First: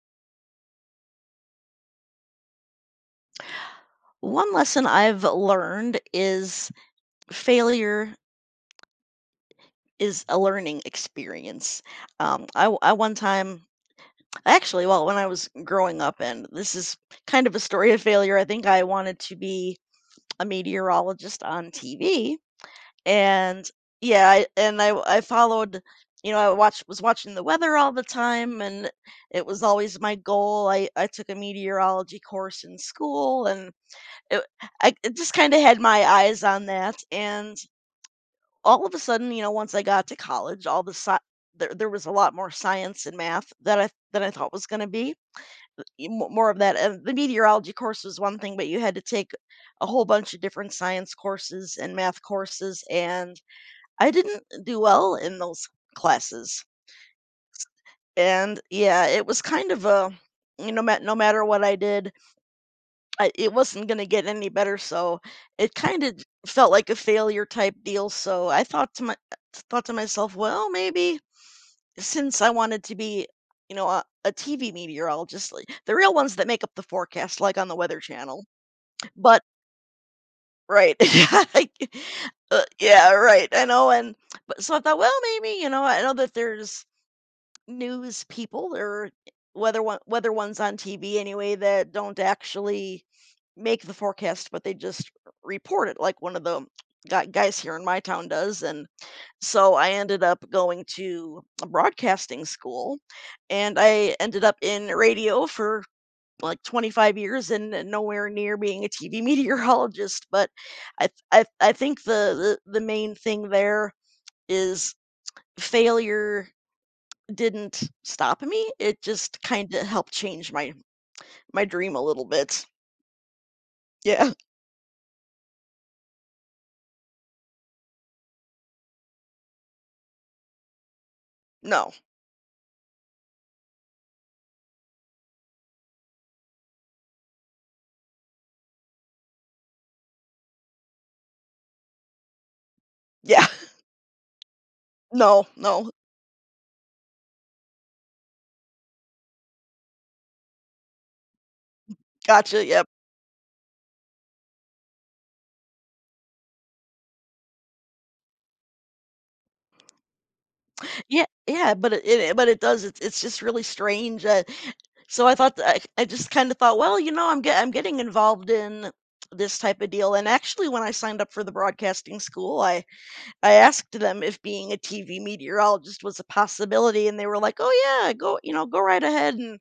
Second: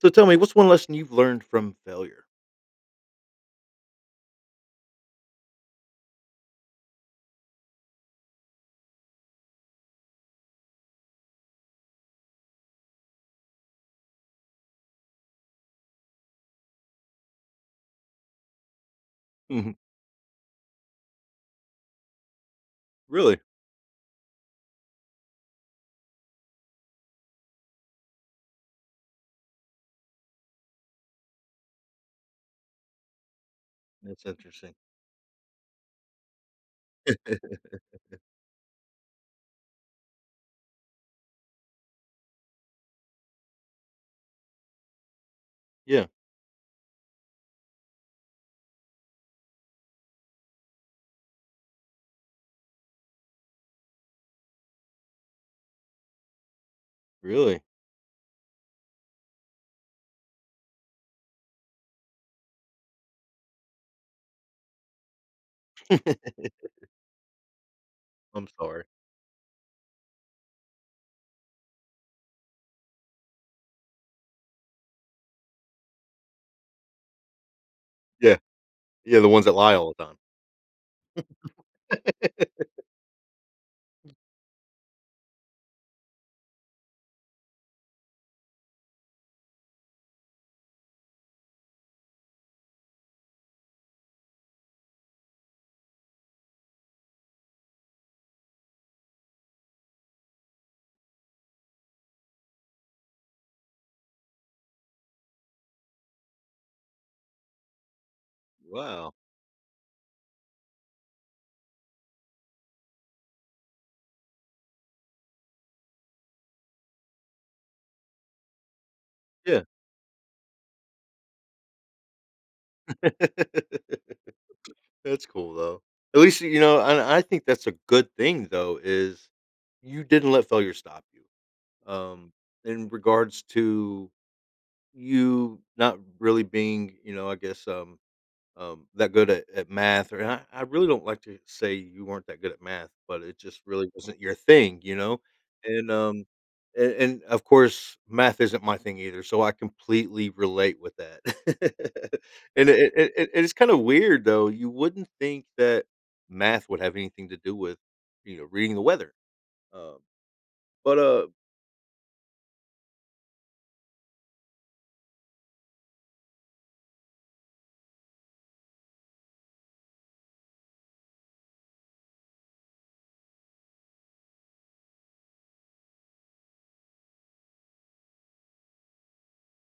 So tell me, what's one lesson you've learned from failure? One lesson I've learned is failure is a learning experience. I one time, when I was growing up, and this is kind of a story of failure, I think I wanted to Mhm. be a meteorologist on TV. Really? And yeah, I followed, I watched, was watching the weather all the time, and it was always my goal. I took a meteorology course in school, and That's It interesting. I it just kinda had my eyes on that, and all of a sudden, you know, once I got to college, all the sci there was a lot more science and math that I thought was gonna be. Yeah, Y mo More of that, and the meteorology course was one thing, but you had to take a whole bunch of different science courses and math courses, and I didn't do well in those classes. really. And, yeah, it was kind of a you know, ma no matter what I did I it wasn't gonna get any better, so it kinda felt like a failure type deal, so I'm I sorry. thought to my thought to myself, "Well, maybe since I wanted to be, you know, a TV meteorologist, like, the real ones that make up the forecast, like on the Weather Yeah. Channel." Yeah, the But ones that lie all the time. Right. Like, yeah, right, I know, and but so I thought, "Well, maybe, you know, I know that there's news people or whether ones on TV anyway that don't actually make the forecast, but they just report it like one of the guys here in my town does." And so I ended up going to a broadcasting school and I ended up in radio for like 25 years and nowhere near being a Wow. TV meteorologist. But I think the main thing there is failure didn't stop me, it just Yeah. kinda helped change my dream a little bit. Yeah, That's cool though. At least you know, and I think that's a good thing though, is you didn't let failure stop you. no, Um, in regards to you not really being, you know, I guess, that good at math, or and I really don't like to say you weren't that good at math, but it yeah, just really wasn't your thing, you know? no, And, no, of course, math isn't my thing either, so I completely relate with that. gotcha, And yep. it's kinda weird, though. You wouldn't think that math would have anything to do with reading the weather. Um, but, Yeah, yeah, but it but it does, it's just really strange, so I thought that I just kinda thought, "Well, you know, I'm getting involved in this type of deal," and actually, when I signed up for the broadcasting school, I asked them if being a TV meteorologist was a possibility, and they were like, "Oh, yeah, go right ahead and."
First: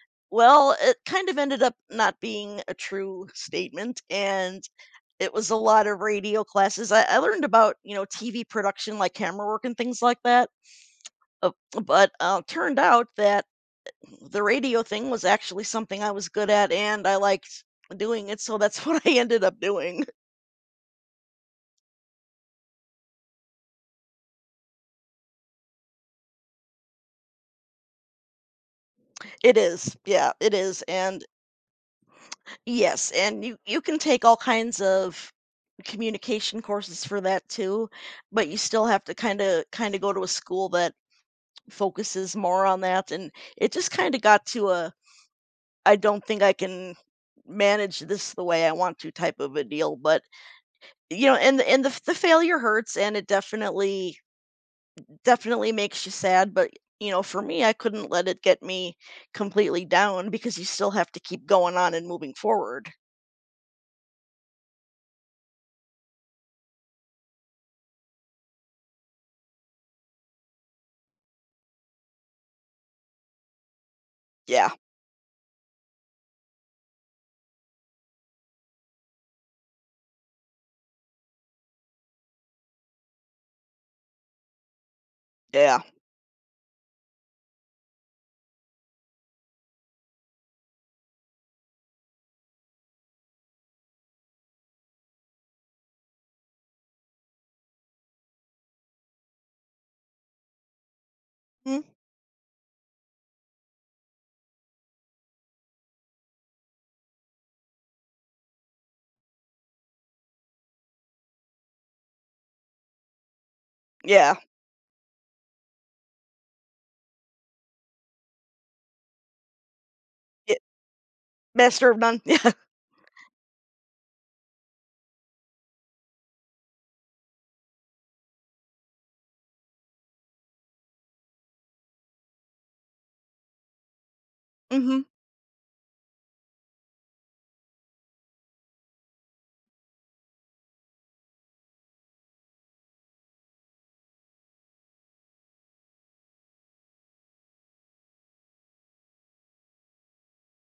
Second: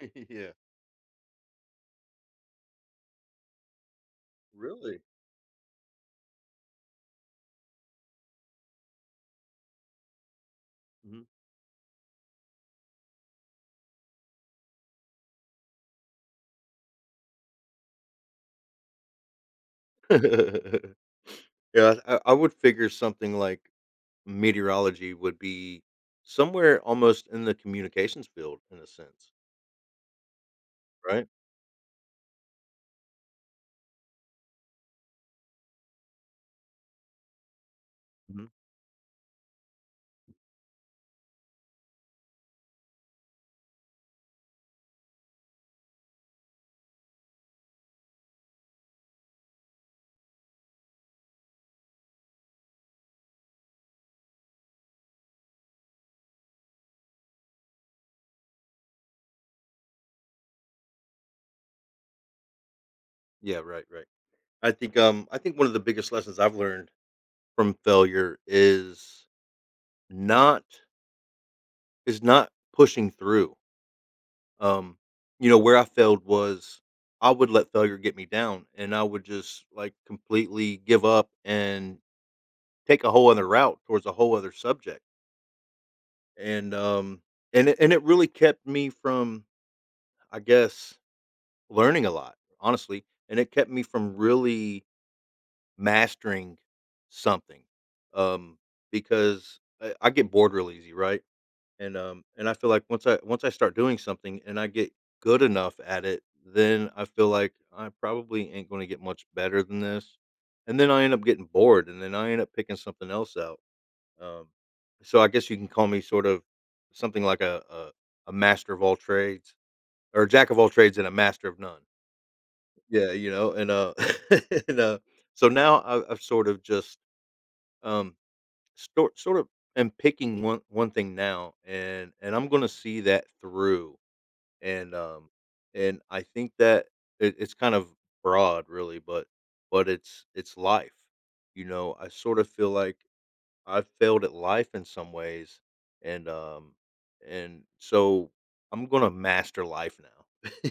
Yeah. Well, it kind of ended up not being a true statement, and Really? it was a lot of radio classes. I learned about, you know, TV production, like camera work and things like that. Mhm. Uh, but Turned out that the radio thing was actually something I was good at, and I liked doing it. So that's what I ended up doing. Yeah, I would figure something like meteorology would be somewhere almost in the communications field in a sense, It is, yeah, it is, and right? yes, and you can take all kinds of communication courses for that too, Mhm. but you still have to kind of go to a school that focuses more on that, and it just kind of got to a I don't think I can manage this the way I want to type of a deal. But you know, and the failure hurts, and it definitely makes you sad. But you know, for me, I couldn't let it get me completely down, because you still have to keep going on and moving forward. Yeah, right, right. I think one of the biggest lessons I've learned from failure not is not pushing through. Yeah. Um you know where I failed was I would let failure get me down, and I would just like completely give up and take a whole other route towards a whole other subject. Yeah. And um and it really kept me from, I guess, learning a lot, honestly, and it kept me from really mastering something, um, because I get bored real easy, right? Mm, And I feel like once I start doing something and I get good enough at it, then I feel like I probably ain't gonna get much better than this, and then I end up getting bored, and then I end up picking something else out, yeah. um, so I guess you can call me sort of something like a master of all trades, or a jack y- of all trades and a master of none. Master of none. Yeah. Yeah, you know, and, and, so now I've sort of just, um, sort of am picking one thing now, and I'm gonna see that through, and, Hmm. um, and I think that it's kind of broad really, but it's life, you know? I sort of feel like I failed at life in some ways, and, so I'm gonna master life now.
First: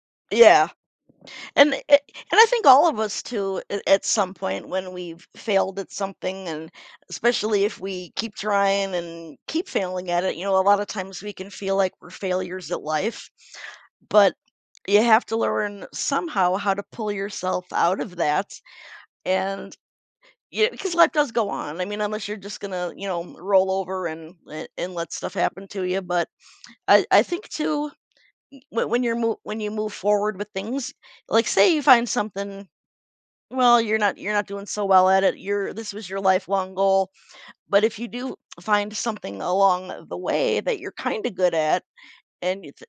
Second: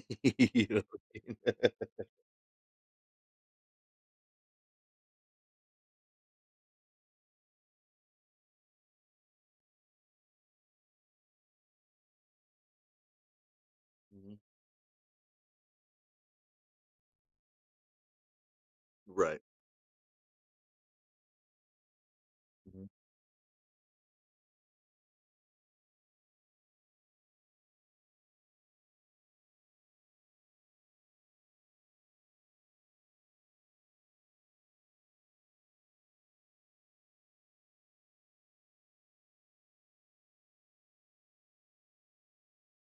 You Yeah. know what I mean? And I think all of us too, at some point when we've failed at something, and especially if we keep trying and keep failing at it, you know, a lot of times we can feel like we're failures at life, but Mhm. you have to learn somehow how to pull yourself out of that. Right. And yeah, because life does go on. I mean, unless you're just Mhm. gonna, you know, roll over and let stuff happen to you. But I think too, when you move forward with things, like say you find something well, you're not doing so well at it. You're this was your lifelong goal, but if you do find something along the way that you're kind of good at, and it's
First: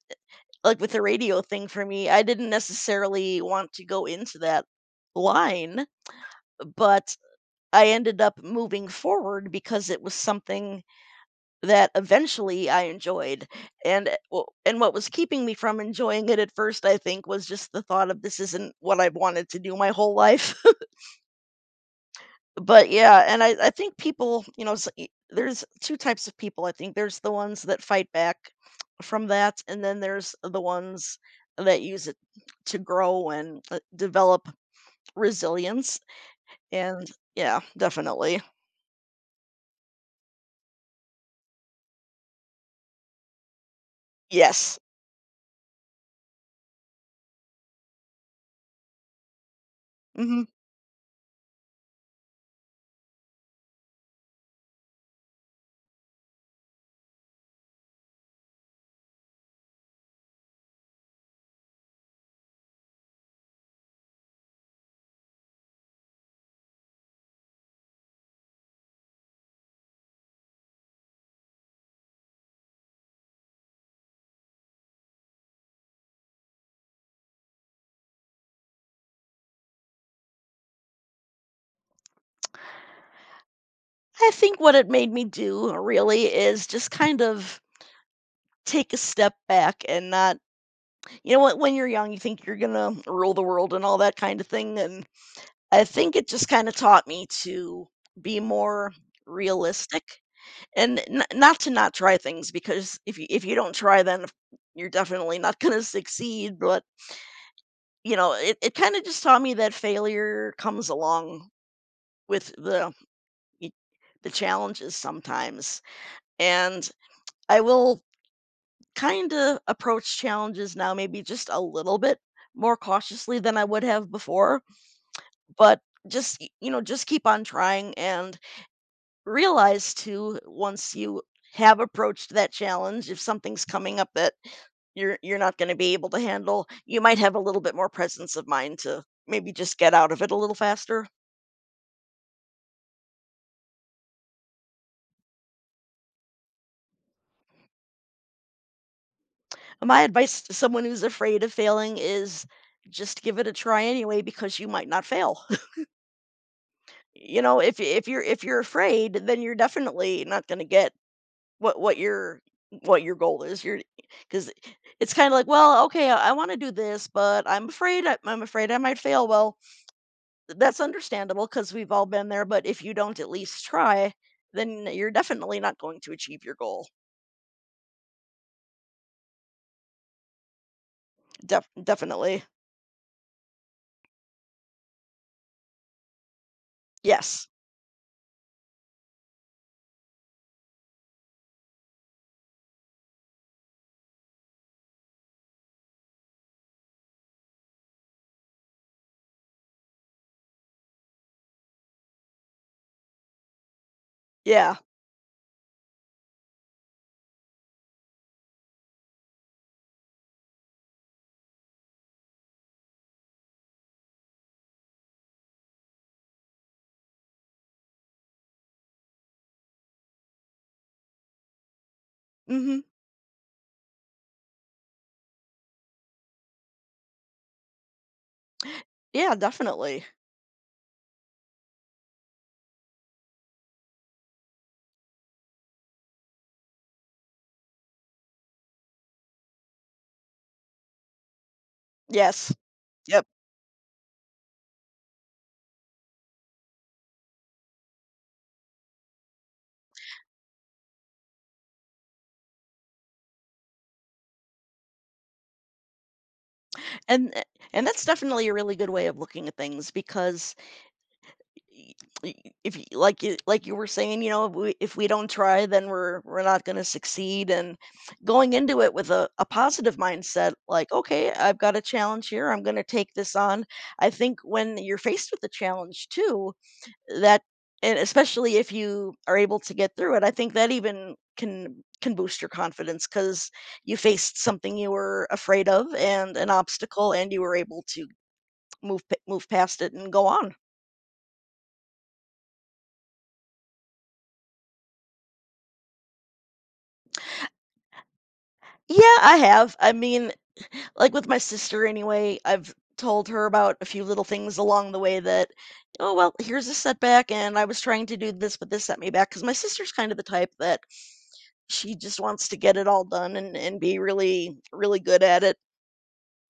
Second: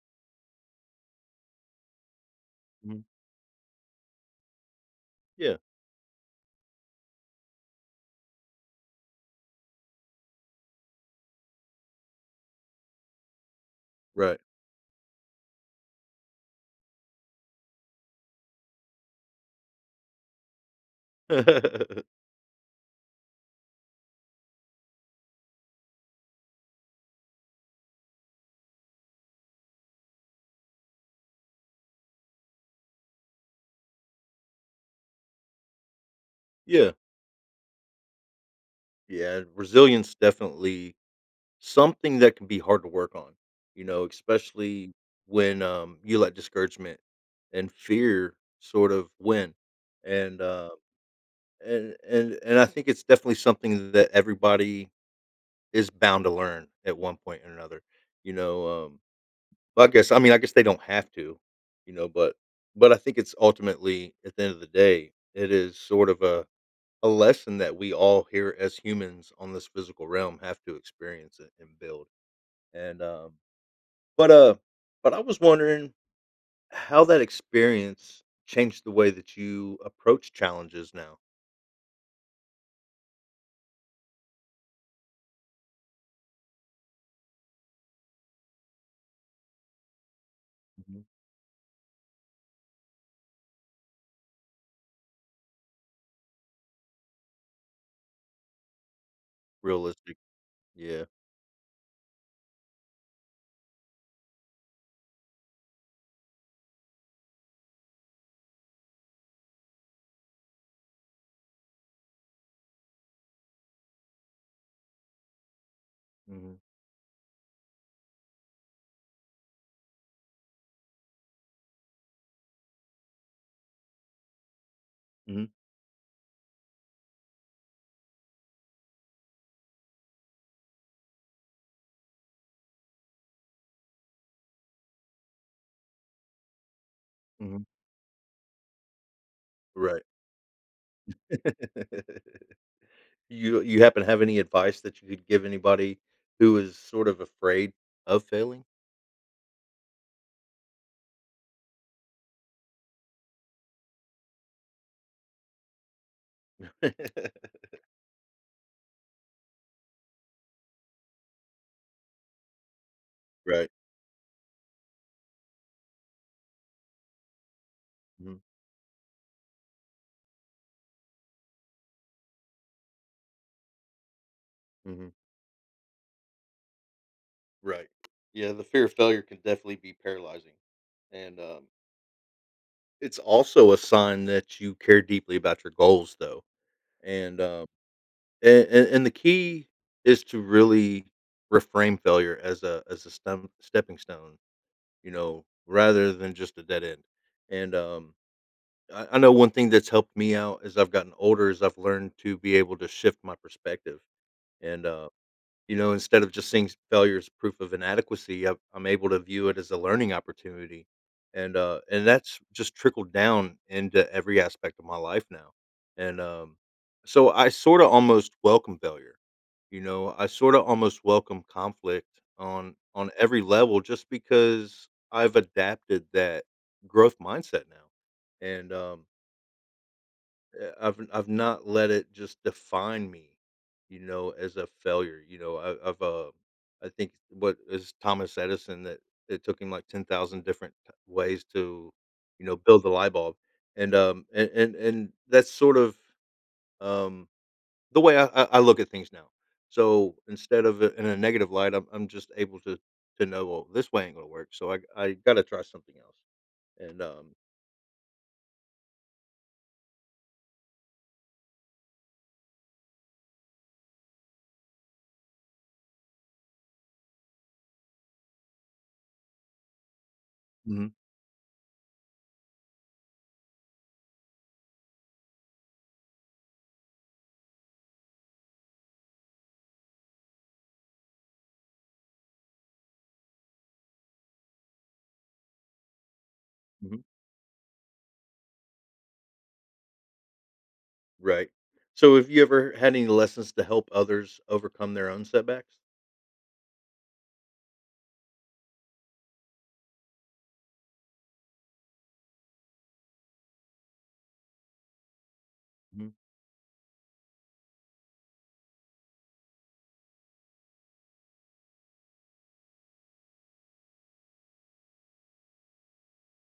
like with the radio thing for me, I didn't Mhm. necessarily want to go into that Yeah, line, but I ended up moving forward because it was something that eventually I enjoyed. And uh, right. w- and what was keeping me from enjoying it at first, I think, was just the thought of this isn't what I've wanted to do my whole life. But yeah, and I think people, you know, s e there's 2 types of people, I think. There's the ones that fight back from that, and then there's the ones that use it to grow and, develop resilience, Yeah, and yeah, definitely. yeah. Resilience definitely something that can be hard to work on, you know, Yes. especially when you let discouragement and fear sort of win. And Mhm. uh, and I think it's definitely something that everybody is bound to learn at one point or another. You know, but I guess I mean I guess they don't have to, you know, but I think it's ultimately at the end of the day, it is sort of a lesson that we all here as humans on this physical realm have to experience it and build. And but uh, but I was wondering how that experience changed the way that you approach challenges now. I think what it made me do really is just kind of take a step back and not Mhm. you know what? When you're young, you think you're gonna rule the world and all that kind of thing, and I think it just kind of taught me to be more realistic Realistic, and yeah, not to not try things, because if you don't try then you're definitely not going to succeed. But you know, it kind of just taught me that failure comes along with the y- the challenges sometimes, hmm. and I will kind of approach challenges now maybe just a little bit more cautiously than I would have before, Mhm. but just you know, just keep on trying and realize too, once you have approached that challenge, if something's coming up that you're not going to be able to handle, you might have a little Mhm. bit more presence of mind to maybe just get Right. out of it a little faster. You happen to have any advice that you could give anybody who is sort of afraid of failing? My advice to someone who's afraid of failing is just give it a try anyway, because you might not fail. You know, if you're afraid, then you're definitely not going to get what what your what your goal is. Right. You're because it's kind of like, well, okay, I want to do this, but I'm afraid I might fail. Well, that's understandable because 'cause we've all been there, but if you don't at least try, then Hmm. you're definitely not going to achieve your goal. Right. Yeah, the fear of failure can definitely be paralyzing. And, Definitely. it's also a sign that you care deeply about your goals, though. And, Yes. The key is to really reframe failure as a stepping stone, you know, rather than just a dead end. And, I know one thing that's helped me out as I've gotten older is I've learned to be able to shift my perspective. Yeah. And, you know, instead of just seeing s failure as proof of inadequacy, I'm able to view it as a learning opportunity, and, that's just trickled down into every aspect of my life now, and, so I sorta almost welcome failure, you know? I sorta almost welcome conflict on Mhm. Every level just because I've adapted that growth mindset now, and, Yeah, definitely. I've not let it just define me, you know, as a failure. You know, I think what is Thomas Edison that it took him like 10,000 different ways to, you Yes. know, build the light Yep. bulb, and, that's sort of um the way I look at things now. So instead of it in a negative light, I'm just able to know well this way ain't gonna work. So I got to try something else. And And and that's definitely a really good way of looking at things, because y- y- if you, like you like you were saying, you know, if we don't try, then we're not going to succeed. And going into it with a positive mindset, Mhm, like, okay, I've got a challenge here. I'm going to take this on. I think when you're faced with a challenge too, that and especially if you are able to get through it, I think that even can boost your confidence, because you faced something you were afraid of and an mhm. obstacle, and you were able to move past it and go on. Right. So have you ever had any lessons to help others overcome their own setbacks? Yeah, I have. I mean, like with my sister anyway, I've told her about a few little things along the way that, Mhm, oh, well, here's a setback, and I was trying to do this, but this set me back. Because my sister's kind of the type that she just wants to get it all done and be really, really good at it.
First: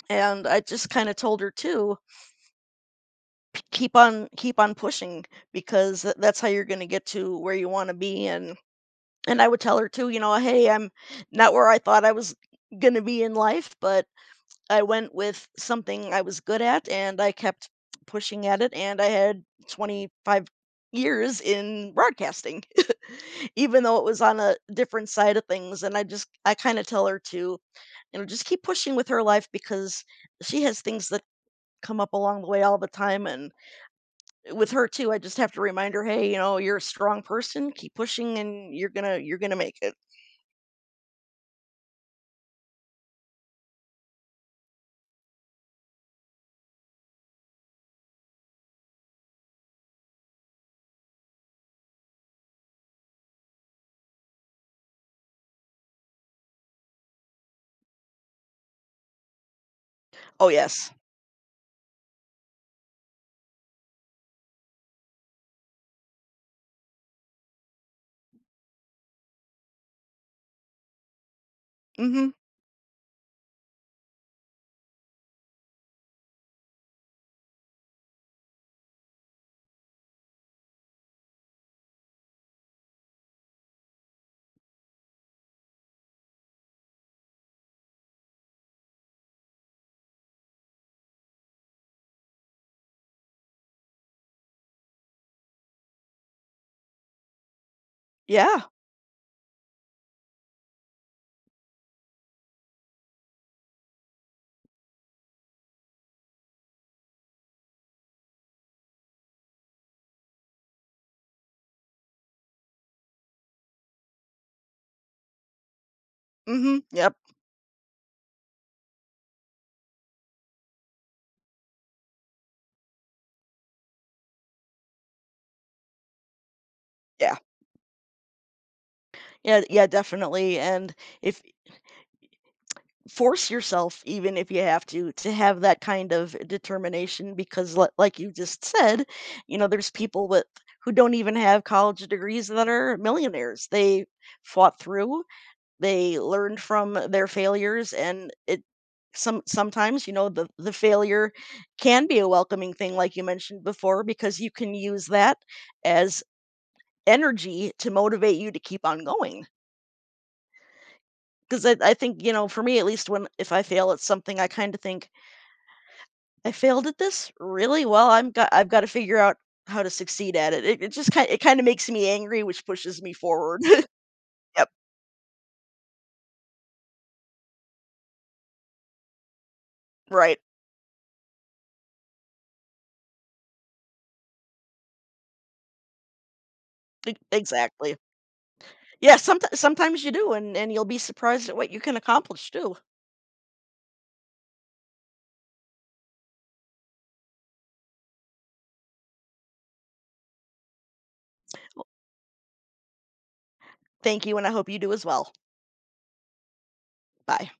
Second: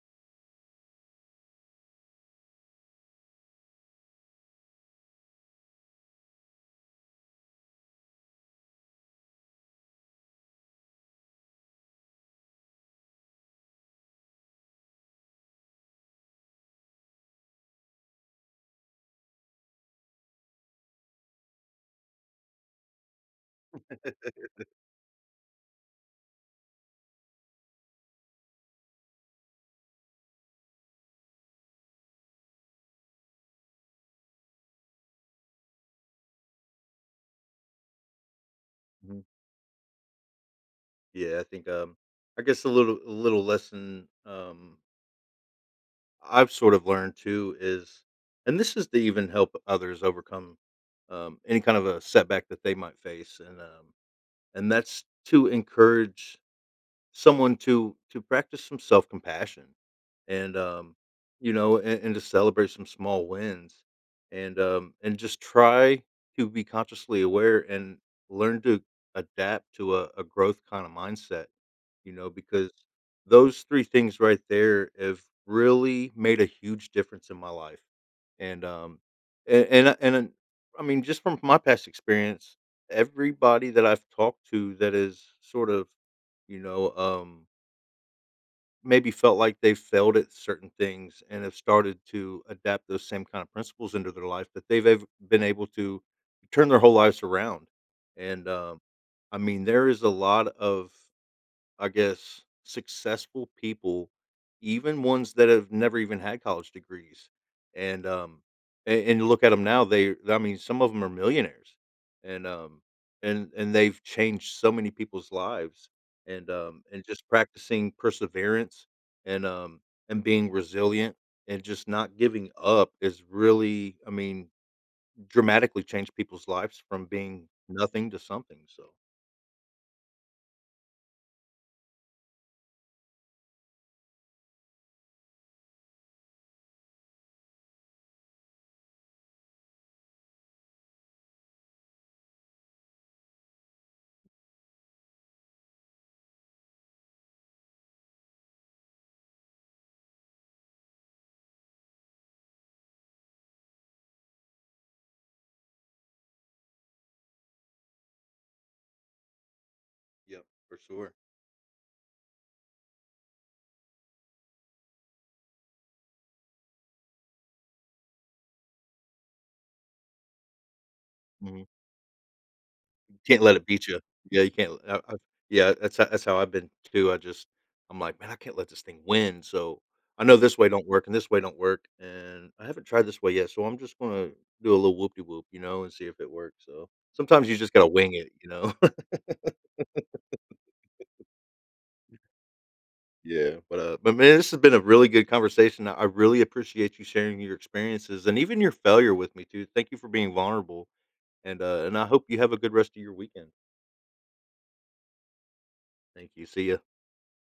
And I just kind of told her too, Keep on pushing, because that's how you're going to get to where you want to be." And I would tell her too, you know, hey, I'm not where I thought I was going to be in life, but I went with something I was good at, and I kept pushing at it, and I had 25 years in broadcasting, even though it was on a different side of things. And I just, I kind of tell her to, you know, just keep pushing with her life, because she has things that come up along the way all the time. And with her too, I just have to remind her, hey, you know, you're a strong person. Keep pushing, and mhm. you're gonna make it. Yeah, I think I guess a little lesson I've sort of learned too is, and this is to even help others overcome any kind of a setback that they might face, and that's to encourage someone to practice some self-compassion, Oh and, yes. To celebrate some small wins, and just try to be consciously aware and learn to adapt to a growth kind of mindset, you Mm-hmm. know, because those three things right there have really made a huge difference in my life. And and and, I- and uh, I mean, just from my past experience, everybody that I've talked to that is sort of, you know, maybe felt like they failed at certain things and have started to adapt those same kind of principles into their life, that been able to turn their whole lives around. And, Yeah. I mean, there is a lot of, I guess, successful people, even ones that have never even had college degrees, and, a and you look at them now, they I mean, some of them are millionaires, and, they've changed so many people's lives, and, Mm-hmm. Yep. just practicing perseverance, and, being resilient and just not giving up is really, I mean, dramatically changed people's lives from Yeah. being nothing to something, so, Yeah. Yeah. Definitely. And if force yourself, even if you have to have that kind of determination, because like you just said, you know there's people with who don't even have college degrees that are millionaires. They fought through, they learned from their failures, and it sometimes you know the failure can be a welcoming thing, like you mentioned before, because you can use that as energy to motivate you to keep on going, yep, for sure. because I think you know for me at least when if I fail at something I kind of think I failed at this really well. I've got to figure out how to succeed at it. It just kind it kind of Mhm. makes me angry, which pushes me Can't let forward. it beat you. Yeah, you Yep, can't I yeah, that's how I've been too, I'm like, "Man, I can't let this thing win," so, I know right. this way don't work and this way don't work, and I haven't tried this way yet, so I'm just gonna do a little whoop de whoop, you know, and see if it works, so, sometimes you just gotta Exactly. wing it, you know? Yeah, sometimes you do, and you'll be surprised at what you can accomplish too. Yeah, but, man, this has been a really good conversation. I really appreciate you sharing your experiences and even your failure with me too. Thank you for being vulnerable, and, I hope you have a good rest of your weekend. Thank you, and I hope you do as well. Thank you, see ya. Bye.